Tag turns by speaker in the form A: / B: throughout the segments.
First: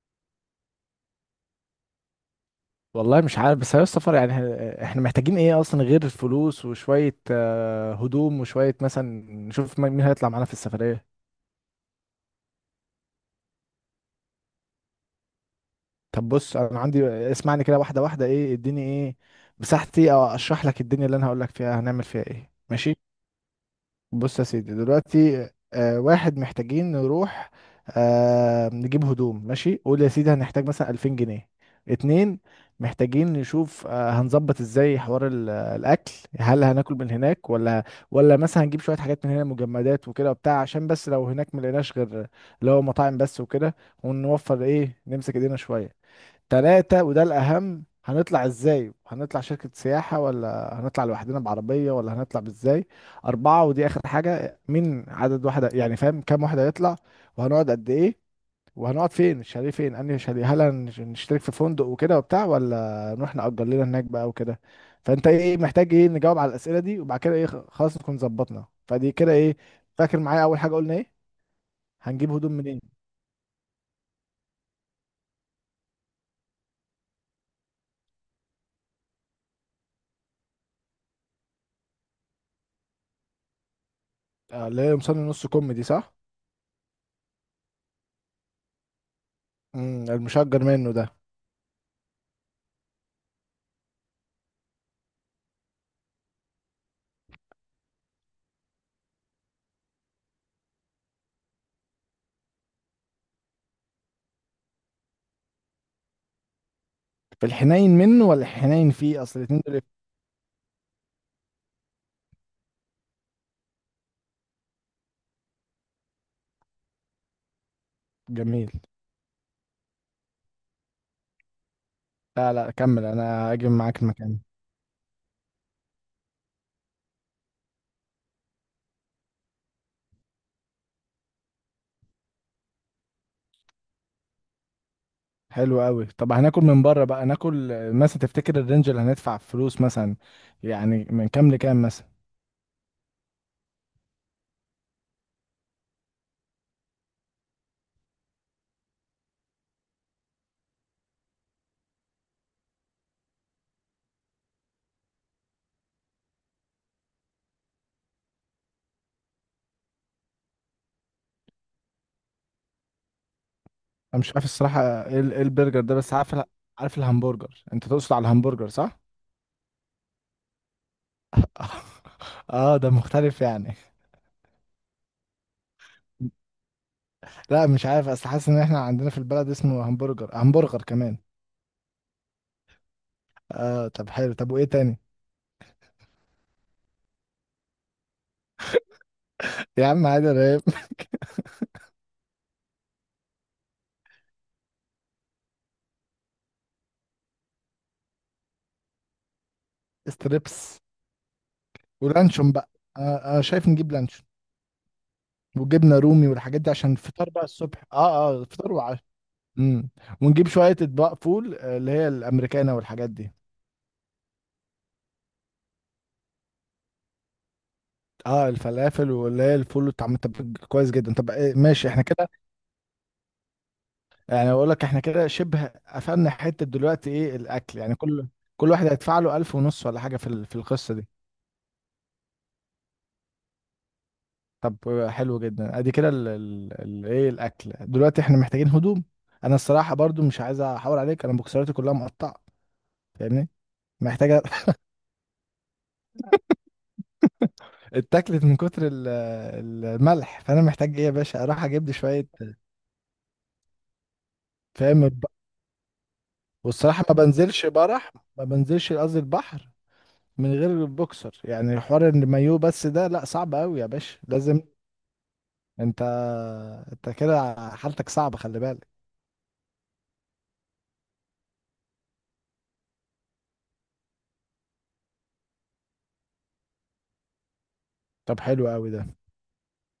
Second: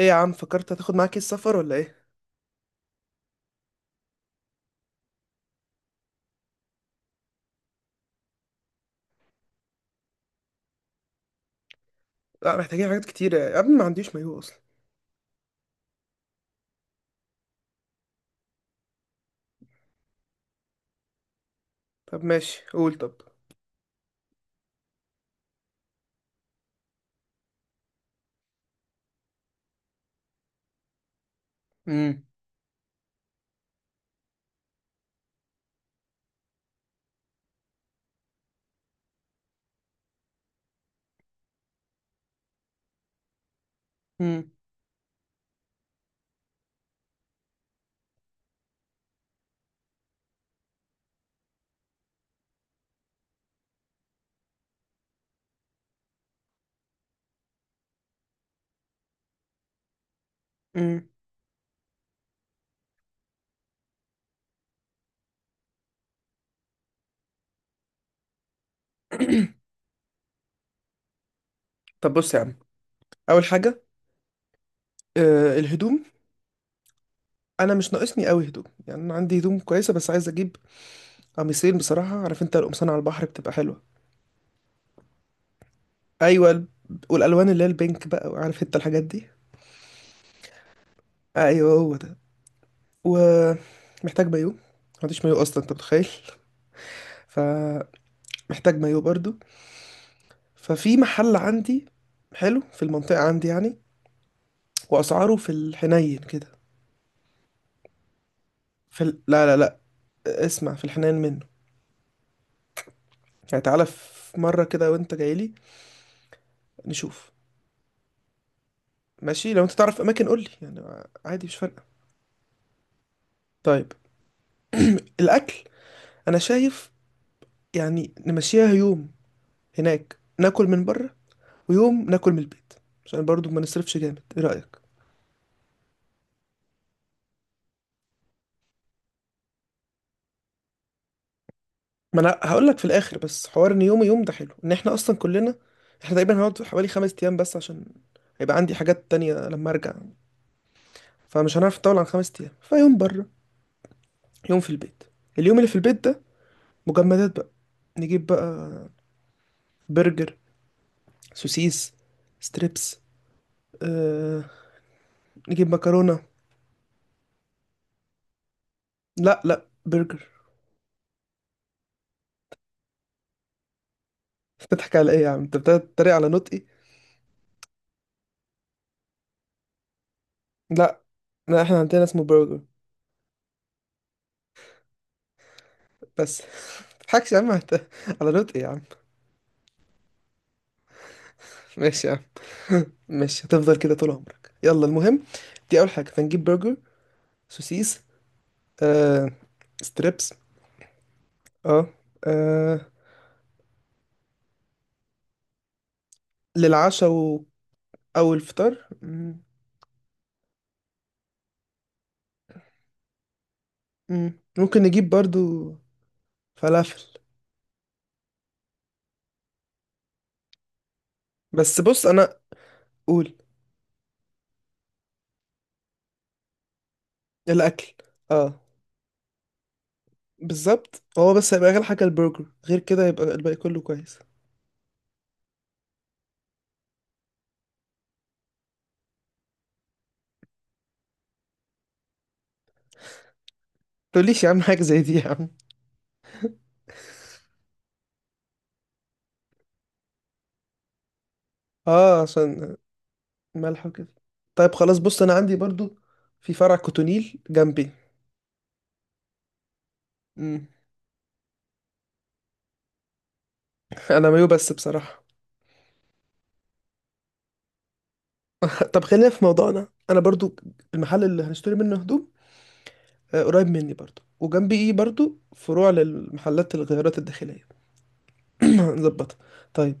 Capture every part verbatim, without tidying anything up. A: ايه يا عم، فكرت هتاخد معاك ايه السفر ولا ايه؟
B: والله مش عارف، بس يا سفر يعني ه- احنا محتاجين ايه اصلا غير الفلوس وشوية آه، هدوم وشوية مثلا. نشوف م- مين هيطلع معانا في السفرية.
A: لا، محتاجين حاجات كتير يا ابني. ما عنديش مايو اصلا.
B: طب بص انا عندي، اسمعني كده واحدة واحدة، ايه اديني، ايه مساحتي، او اشرح لك الدنيا اللي انا هقول لك فيها هنعمل فيها
A: طب
B: ايه،
A: ماشي، قول.
B: ماشي؟
A: طب
B: بص يا سيدي، دلوقتي آه واحد، محتاجين نروح آه نجيب هدوم. ماشي، قول يا سيدي هنحتاج مثلا ألفين جنيه.
A: امم،
B: اتنين، محتاجين نشوف آه هنظبط ازاي حوار ال- الاكل هل هناكل من هناك ولا ولا مثلا هنجيب شوية حاجات من هنا، مجمدات وكده وبتاع، عشان بس لو هناك ملقناش غير اللي هو مطاعم بس وكده،
A: امم،
B: ونوفر، ايه، نمسك ايدينا شوية. تلاتة، وده الأهم، هنطلع ازاي؟ هنطلع شركة سياحة ولا هنطلع لوحدنا بعربية ولا هنطلع بازاي؟ أربعة ودي آخر حاجة، مين عدد، واحدة يعني فاهم كام واحد هيطلع، وهنقعد قد إيه، وهنقعد فين، الشاليه فين، أنهي شاليه، هل هنش-
A: امم.
B: هنشترك في فندق وكده وبتاع ولا نروح نأجر لنا هناك بقى وكده. فأنت إيه محتاج، إيه، نجاوب على الأسئلة دي وبعد كده إيه، خ- خلاص نكون ظبطنا. فدي كده، إيه، فاكر معايا أول حاجة قلنا إيه؟
A: طب
B: هنجيب
A: بص يا
B: هدوم
A: عم.
B: منين؟
A: اول حاجه، آه الهدوم. انا مش ناقصني قوي هدوم، يعني انا عندي هدوم كويسه، بس عايز اجيب قميصين بصراحه. عارف انت القمصان على البحر بتبقى حلوه.
B: آه، اللي هي قمصان النص كم دي، صح؟
A: ايوه، ال- والالوان اللي هي البينك، بقى عارف انت الحاجات دي.
B: امم المشجر منه ده.
A: ايوه، هو ده. ومحتاج مايو. ما عنديش مايو اصلا، انت متخيل؟ فمحتاج مايو برضو. ففي محل عندي حلو في المنطقة عندي يعني، واسعاره في الحنين كده.
B: في الحنين منه ولا الحنين
A: في ال...
B: فيه، اصل
A: لا، لا،
B: الاتنين
A: لا.
B: دول؟
A: اسمع، في الحنين منه. يعني تعالى في مره كده وانت جاي لي نشوف.
B: جميل.
A: ماشي، لو انت تعرف اماكن قول لي، يعني عادي، مش فارقه.
B: لا لا، كمل، انا هاجي
A: طيب.
B: معاك المكان.
A: الاكل. انا شايف يعني نمشيها يوم هناك ناكل من بره، ويوم ناكل من البيت، عشان برضو ما نصرفش جامد. ايه رايك؟
B: حلو قوي. طب هناكل من بره بقى، ناكل آه، مثلا تفتكر الرينج اللي هندفع فلوس مثلا يعني من كام لكام مثلا؟
A: ما انا هقول لك في الاخر، بس حوار ان يوم يوم ده حلو، ان احنا اصلا كلنا. احنا تقريبا هنقعد حوالي خمس ايام بس، عشان هيبقى عندي حاجات تانية لما ارجع. فمش هنعرف نطول عن خمس ايام. فيوم بره، يوم في البيت. اليوم اللي في البيت ده مجمدات بقى. نجيب بقى برجر، سوسيس، ستريبس،
B: انا مش
A: آه،
B: عارف الصراحه ايه ال- إيه
A: نجيب
B: البرجر ده، بس
A: مكرونة.
B: عارف ال- عارف الهمبرجر، انت تقصد على الهمبرجر، صح؟
A: لا، لا، برجر.
B: اه ده مختلف يعني.
A: بتضحك على ايه يا عم؟ انت بتتريق على نطقي.
B: لا مش عارف، اصل حاسس ان احنا عندنا في البلد اسمه همبرجر، همبرجر
A: لا،
B: كمان.
A: لا، احنا عندنا اسمه برجر.
B: اه طب حلو، طب وايه تاني؟
A: بس متضحكش يا عم، انت، على نطقي يا عم.
B: يا عم عادي رهيب.
A: ماشي يا عم. ماشي، هتفضل كده طول عمرك. يلا المهم، دي اول حاجة، فنجيب برجر، سوسيس، آه، ستريبس.
B: ستريبس،
A: اه،
B: ولانشون بقى.
A: آه،
B: انا أنا شايف نجيب لانشون وجبنه رومي والحاجات دي عشان
A: للعشاء
B: الفطار
A: و...
B: بقى الصبح، اه
A: او
B: اه، فطار
A: الفطار.
B: وعشاء. امم. ونجيب شويه اطباق فول، آه، اللي هي الامريكانه والحاجات دي.
A: مم، ممكن نجيب برضو فلافل.
B: اه الفلافل، واللي هي الفول والطعم. طب كويس جدا. طب إيه،
A: بس
B: ماشي احنا
A: بص،
B: كده؟
A: انا. قول.
B: يعني اقول لك احنا كده شبه قفلنا حته دلوقتي. ايه الاكل
A: الاكل،
B: يعني كل،
A: اه،
B: كل واحد هيدفع له ألف ونص ولا حاجه في ال- في القصه
A: بالظبط.
B: دي؟
A: هو بس هيبقى اغلى حاجه البرجر، غير كده يبقى الباقي كله كويس.
B: طب آه، حلو جدا. ادي كده ال- ال- ال- ايه الاكل. دلوقتي احنا محتاجين هدوم. انا الصراحه برضو مش عايز احاور عليك، انا بوكسراتي كلها مقطعه، فاهمني، محتاجه.
A: تقوليش يا عم حاجه زي دي يا عم.
B: اتاكلت من كتر ال- الملح فانا محتاج، ايه، يا باشا اروح اجيب لي
A: اه،
B: شويه.
A: عشان ملح وكده. طيب، خلاص،
B: فاهم
A: بص
B: الب-
A: انا عندي برضو في فرع
B: والصراحه ما
A: كوتونيل
B: بنزلش
A: جنبي.
B: برح، ما بنزلش قصدي البحر من
A: مم.
B: غير البوكسر، يعني حوار المايو بس ده لا، صعب قوي يا باشا،
A: انا مايو
B: لازم.
A: بس بصراحه.
B: انت انت كده حالتك صعبه، خلي بالك.
A: طب خلينا في موضوعنا. انا برضو، المحل اللي هنشتري منه هدوم آه، قريب مني برضو، وجنبي ايه برضو فروع للمحلات الغيارات الداخليه.
B: طب حلو قوي ده.
A: نظبطها. طيب،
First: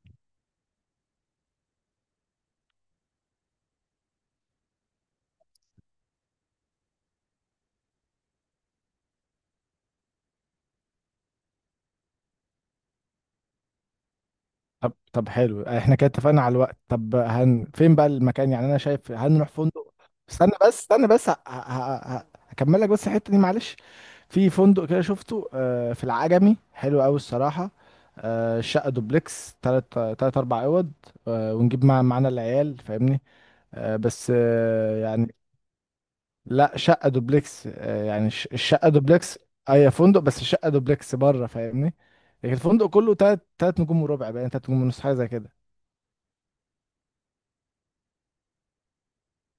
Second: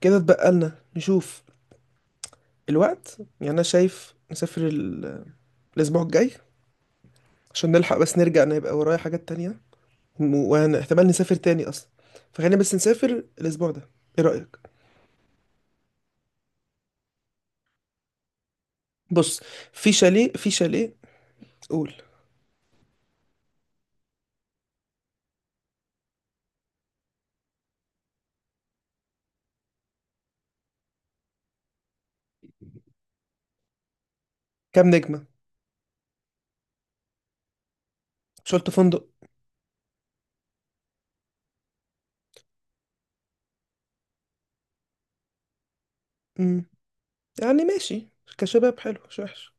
A: كده اتبقى لنا نشوف الوقت. يعني انا شايف نسافر ال- الاسبوع الجاي، عشان نلحق. بس نرجع، انا يبقى ورايا حاجات تانية، وانا احتمال نسافر تاني اصلا. فخلينا بس نسافر الاسبوع ده. ايه رأيك؟
B: طب، طب حلو، احنا كده اتفقنا على الوقت. طب هن فين بقى المكان؟ يعني انا شايف
A: بص،
B: هنروح
A: في
B: فندق.
A: شاليه، في
B: استنى بس،
A: شاليه
B: استنى بس، ه... ه...
A: قول.
B: ه... ه- هكمل لك بس الحتة دي معلش. في فندق كده شفته آه، في العجمي، حلو قوي الصراحة. آه، الشقة دوبلكس، تلات تلات أربع أوض. آه، ونجيب مع معانا العيال، فاهمني. آه، بس
A: كام
B: آه،
A: نجمة؟
B: يعني. لا شقة دوبلكس، آه، يعني الش-
A: مش قلت
B: الشقة
A: فندق؟
B: دوبلكس. أي فندق، بس الشقة دوبلكس بره، فاهمني. لكن الفندق كله تلات تلات نجوم وربع بقى، يعني تلات نجوم ونص، حاجة زي كده.
A: امم، يعني ماشي، كشباب حلو، مش وحش.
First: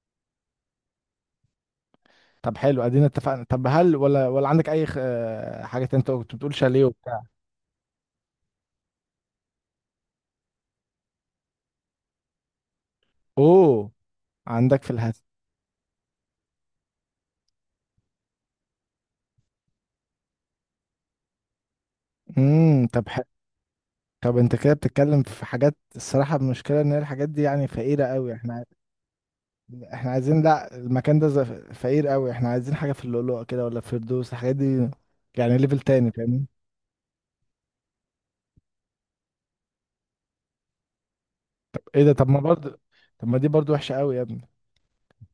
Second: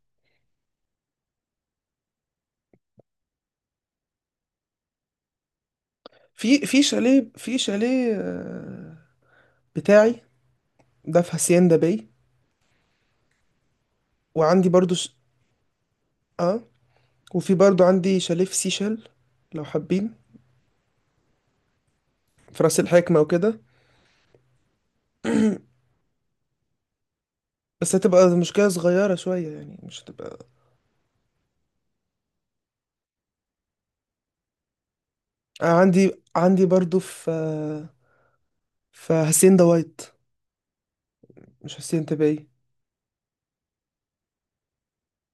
B: طب حلو، ادينا اتفقنا. طب هل، ولا ولا عندك اي خ- آه، حاجه تانية؟ انت كنت بتقول
A: في في
B: شاليه وبتاع.
A: شاليه، في شاليه آه، بتاعي. ده في هاسيندا باي.
B: اوه،
A: وعندي
B: عندك في
A: برضو ش...
B: الهاتف.
A: اه، وفي برضو عندي شاليه في سيشل لو حابين، في راس
B: امم طب
A: الحكمة
B: حلو.
A: وكده.
B: طب انت كده بتتكلم في حاجات، الصراحه المشكله ان هي الحاجات دي يعني
A: بس
B: فقيره
A: هتبقى
B: قوي. احنا
A: مشكلة صغيرة شوية، يعني مش
B: احنا
A: هتبقى.
B: عايزين، لا المكان ده ز- فقير قوي، احنا عايزين حاجه في اللؤلؤه كده، ولا في فردوس الحاجات دي، يعني
A: آه،
B: ليفل
A: عندي
B: تاني، فاهمني.
A: عندي برضو في في حسين دوايت، مش حسين
B: ايه ده؟ طب ما
A: تبعي.
B: برضه، طب ما دي برضه وحشه قوي يا ابني.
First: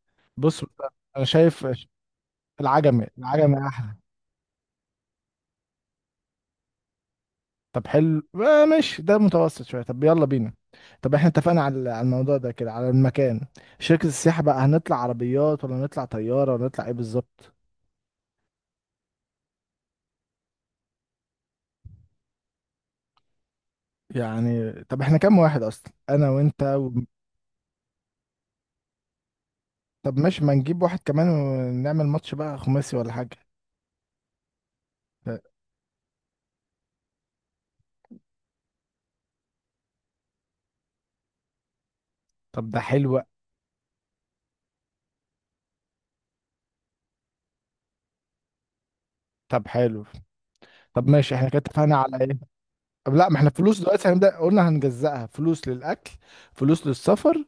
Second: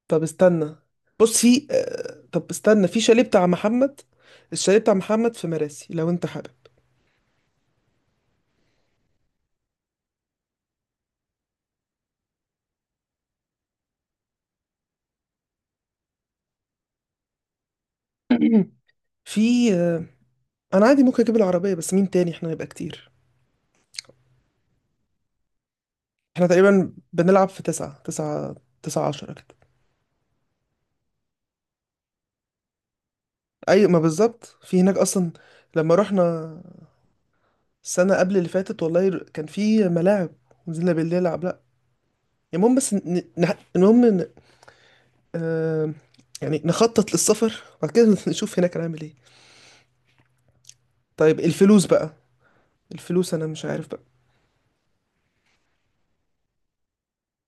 A: طب
B: بص
A: استنى.
B: انا
A: بص في،
B: شايف،
A: آه، طب استنى، في
B: العجمي
A: شاليه بتاع
B: العجمي احلى.
A: محمد. الشاليه بتاع محمد في مراسي لو انت حابب.
B: طب حلو، آه ماشي، ده متوسط شوية. طب يلا بينا. طب احنا اتفقنا على على الموضوع ده كده، على المكان. شركة السياحة بقى، هنطلع عربيات ولا نطلع طيارة ولا نطلع ايه بالظبط؟
A: في، آه، انا عادي ممكن اجيب العربية، بس مين تاني؟ احنا نبقى كتير.
B: يعني طب احنا كام واحد اصلا، انا
A: احنا
B: وانت و...
A: تقريبا بنلعب في تسعة تسعة، تسعة عشرة كده.
B: طب ماشي، ما نجيب واحد كمان ونعمل ماتش بقى خماسي ولا حاجة.
A: اي ما بالظبط في هناك اصلا، لما رحنا السنة قبل اللي فاتت. والله ر- كان في ملاعب، نزلنا بالليل نلعب. لأ
B: طب
A: المهم،
B: ده
A: بس
B: حلو.
A: ن... ن... المهم ن... آه... يعني نخطط للسفر، وبعد كده نشوف هناك هنعمل ايه.
B: طب حلو. طب ماشي،
A: طيب،
B: احنا كده
A: الفلوس
B: اتفقنا
A: بقى.
B: على ايه؟ طب لا،
A: الفلوس
B: ما
A: أنا
B: احنا
A: مش
B: فلوس
A: عارف بقى.
B: دلوقتي هنبدأ، قلنا هنجزأها، فلوس للأكل، فلوس للسفر،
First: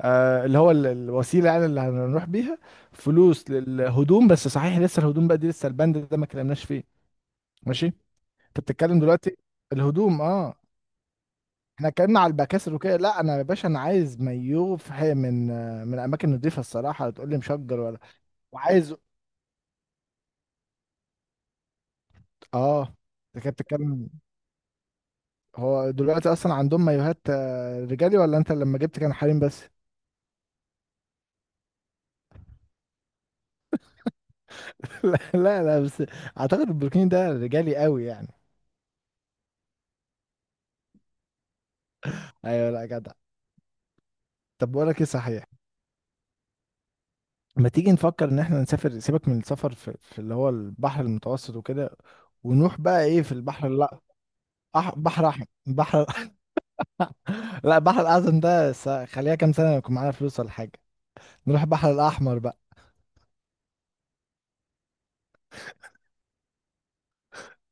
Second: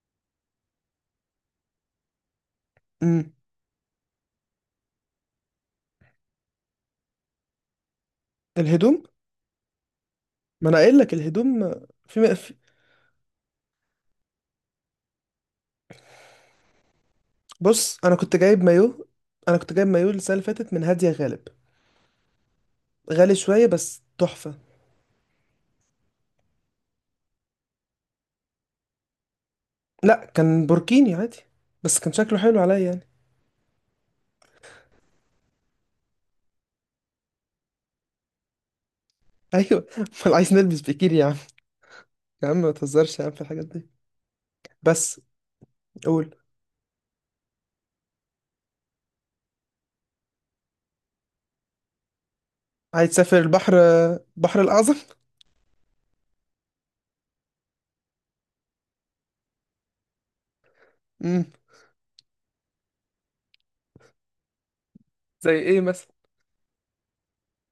B: آه اللي هو ال- الوسيلة يعني اللي هنروح بيها،
A: امم،
B: فلوس للهدوم. بس صحيح لسه الهدوم بقى دي، لسه البند ده ما اتكلمناش فيه. ماشي، انت بتتكلم
A: الهدوم.
B: دلوقتي. الهدوم، اه.
A: ما أنا قايل لك الهدوم آه،
B: احنا
A: في،
B: اتكلمنا على
A: م... في.
B: البكاسر وكده، لا انا يا باشا انا عايز مايو في حي من، آه، من اماكن نضيفة الصراحة، تقول لي مشجر
A: بص،
B: ولا؟
A: أنا كنت جايب
B: وعايز،
A: مايو. أنا كنت جايب مايو السنة اللي فاتت من هادية غالب.
B: اه.
A: غالي
B: انت كده
A: شوية بس
B: بتتكلم،
A: تحفة.
B: هو دلوقتي اصلا عندهم مايوهات آه، رجالي ولا انت لما جبت كان حريم بس؟
A: لأ، كان بوركيني عادي، بس كان شكله حلو عليا يعني.
B: لا لا لا بس، اعتقد البروكين ده رجالي قوي يعني.
A: أيوة. أمال عايز نلبس بيكيني يا عم؟ يا عم
B: ايوه،
A: ما
B: لا جدع.
A: تهزرش يا عم في الحاجات دي.
B: طب بقول لك ايه
A: بس
B: صحيح،
A: قول.
B: ما تيجي نفكر ان احنا نسافر، سيبك من السفر في, في اللي هو البحر المتوسط وكده، ونروح بقى،
A: عايز
B: ايه، في
A: تسافر
B: البحر،
A: البحر،
B: لا.
A: البحر الأعظم؟
B: أح... بحر احمر، بحر. لا البحر الاعظم ده س... خليها كام سنه يكون معانا فلوس ولا حاجه.
A: امم،
B: نروح البحر الاحمر بقى.
A: زي ايه مثلا؟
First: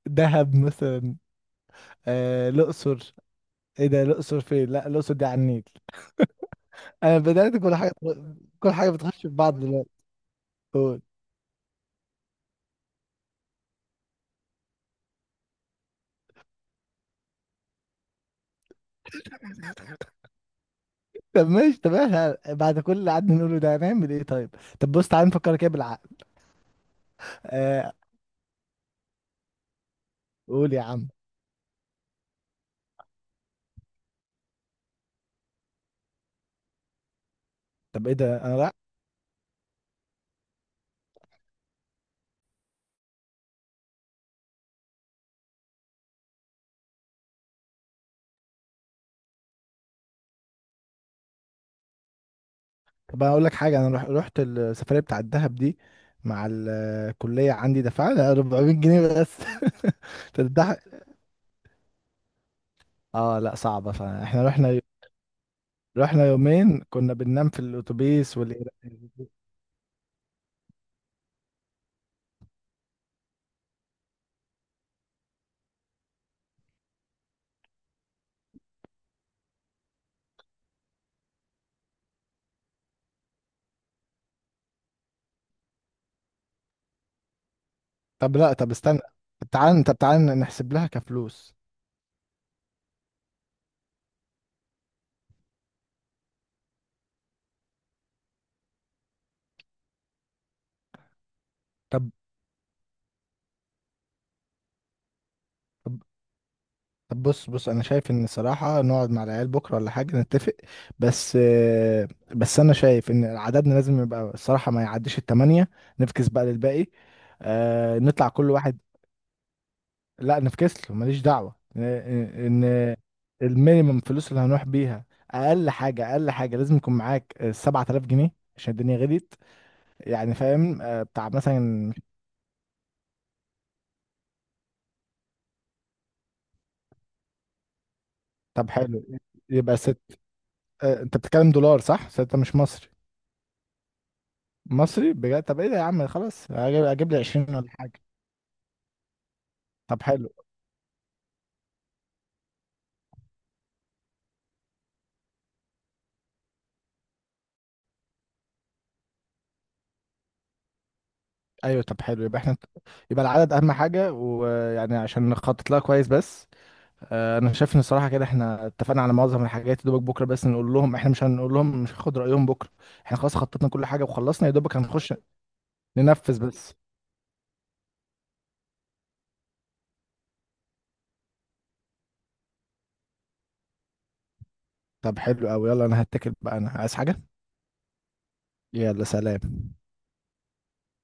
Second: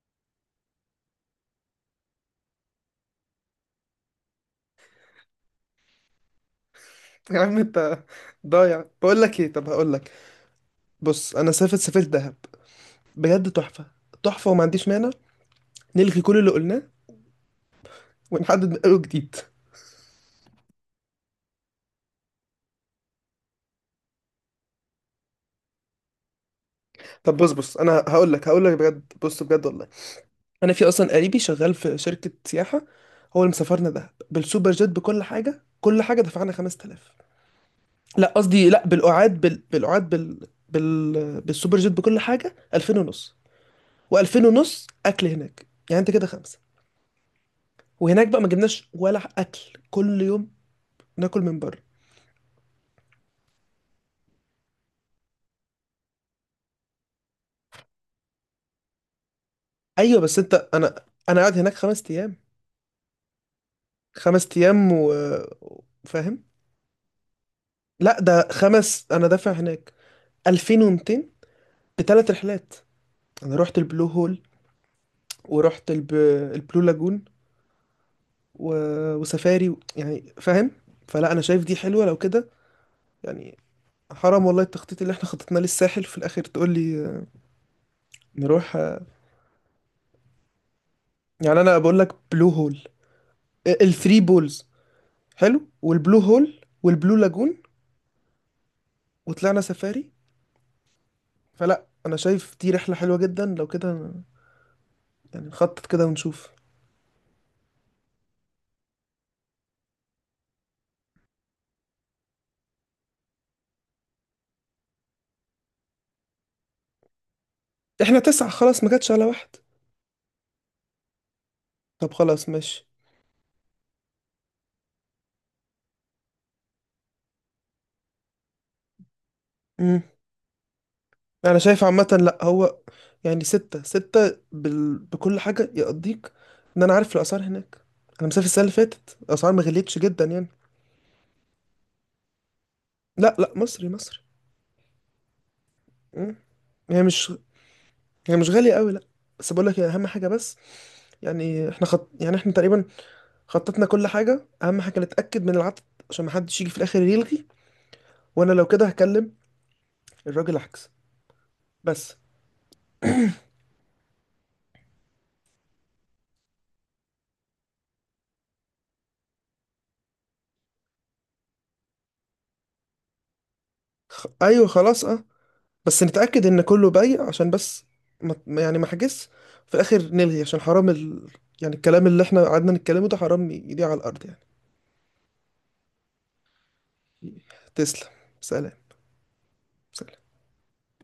B: دهب مثلا. آه... الاقصر. ايه ده؟ الاقصر فين؟ لا الاقصر دي على النيل. انا
A: يا
B: بدات
A: عم
B: كل حاجه،
A: انت
B: كل
A: ضايع.
B: حاجه
A: بقول
B: بتخش في
A: لك ايه،
B: بعض
A: طب هقول لك.
B: دلوقتي.
A: بص، انا سافرت سافرت دهب، بجد تحفة. تحفة، وما عنديش مانع نلغي كل اللي قلناه ونحدد من اول جديد.
B: طب ماشي. طب احنا بعد كل اللي قعدنا نقوله ده هنعمل ايه طيب؟ طب بص، تعالى نفكر كده بالعقل.
A: طب بص بص
B: آه،
A: انا هقول لك هقول لك بجد. بص بجد والله، انا
B: قول يا
A: في
B: عم.
A: اصلا قريبي شغال في شركة سياحة. هو اللي مسافرنا دهب بالسوبر جيت بكل حاجة. كل حاجة دفعنا خمس تلاف.
B: طب ايه
A: لا،
B: ده؟ انا
A: قصدي
B: رايح.
A: لا، بالقعاد بال... بالقعاد بال... بال... بالسوبر جيت بكل حاجة ألفين ونص، و2000 ونص اكل هناك. يعني انت كده خمسه. وهناك بقى ما جبناش ولا اكل كل يوم، ناكل من بره.
B: طب انا اقول لك حاجه، انا رح... رحت السفريه بتاع الدهب دي مع الكليه عندي، دفعنا أربعمية جنيه بس.
A: ايوه بس انت،
B: تضحك؟
A: انا انا قاعد هناك خمس ايام،
B: اه لا صعبه، فاحنا
A: خمس
B: رحنا،
A: ايام و...
B: رحنا
A: فاهم؟
B: يومين كنا بننام في
A: لا،
B: الاتوبيس
A: ده
B: وال...
A: خمس. انا دافع هناك الفين ومتين بثلاث رحلات. انا رحت البلو هول، ورحت الب... البلو لاجون، و... وسفاري و... يعني فاهم. فلا انا شايف دي حلوه لو كده، يعني. حرام والله، التخطيط اللي احنا خططناه للساحل في الاخر تقول لي
B: طب لا طب
A: نروح؟
B: استنى، طب تعالى طب تعالى نحسب لها كفلوس.
A: يعني انا بقول لك بلو هول، الثري بولز حلو، والبلو هول والبلو لاجون، وطلعنا سفاري. فلا
B: طب.
A: انا شايف دي رحله حلوه جدا لو كده، يعني نخطط كده ونشوف.
B: طب بص بص، انا شايف ان صراحة نقعد مع العيال بكرة ولا حاجة نتفق. بس آه، بس انا شايف ان عددنا لازم يبقى الصراحة ما يعديش التمانية. نفكس بقى للباقي، آه،
A: احنا
B: نطلع
A: تسعه،
B: كل واحد.
A: خلاص ما جاتش على واحد.
B: لا نفكس له، ماليش دعوة، ان
A: طب خلاص ماشي.
B: إن المينيمم فلوس اللي هنروح بيها، اقل حاجة، اقل حاجة لازم يكون معاك آه، سبعة آلاف جنيه عشان الدنيا غليت.
A: امم،
B: يعني فاهم، آه، بتاع
A: انا شايف
B: مثلا.
A: عامه. لا، هو يعني ستة ستة بال... بكل حاجة يقضيك، ان انا عارف الاسعار هناك. انا مسافر السنة
B: طب
A: اللي
B: حلو
A: فاتت، الاسعار ما
B: يبقى
A: غليتش
B: ست،
A: جدا يعني.
B: آه، انت بتتكلم دولار، صح؟ ستة مش مصري؟
A: لا، لا، مصري مصري.
B: مصري بجد؟ طب ايه ده يا عم،
A: مم.
B: خلاص اجيب,
A: هي
B: أجيب لي
A: مش
B: عشرين ولا حاجه.
A: هي مش غالية قوي، لا. بس بقول لك
B: طب
A: اهم حاجة
B: حلو.
A: بس، يعني احنا خط... يعني احنا تقريبا خططنا كل حاجة. أهم حاجة نتأكد من العدد، عشان محدش يجي في الآخر يلغي. وأنا لو كده هكلم الراجل عكس.
B: ايوه طب
A: بس
B: حلو، يبقى احنا، يبقى العدد اهم حاجه، ويعني عشان نخطط لها كويس بس. آه، انا شايف ان الصراحه كده احنا اتفقنا على معظم الحاجات يا دوبك، بكره بس نقول لهم، احنا مش هنقول لهم، مش هناخد رايهم بكره، احنا خلاص خططنا كل حاجه
A: خ...
B: وخلصنا، يا
A: أيوه
B: دوبك
A: خلاص،
B: هنخش
A: أه. بس نتأكد
B: ننفذ
A: إن
B: بس.
A: كله بايع، عشان بس ما... ما- يعني ما حجز في الآخر نلغي، عشان حرام ال... يعني الكلام اللي إحنا قعدنا نتكلمه ده حرام ي- يضيع على الأرض يعني.
B: طب حلو قوي. يلا انا هتكل بقى انا عايز حاجه.
A: تسلم. سلام.
B: يلا سلام.
A: سلام.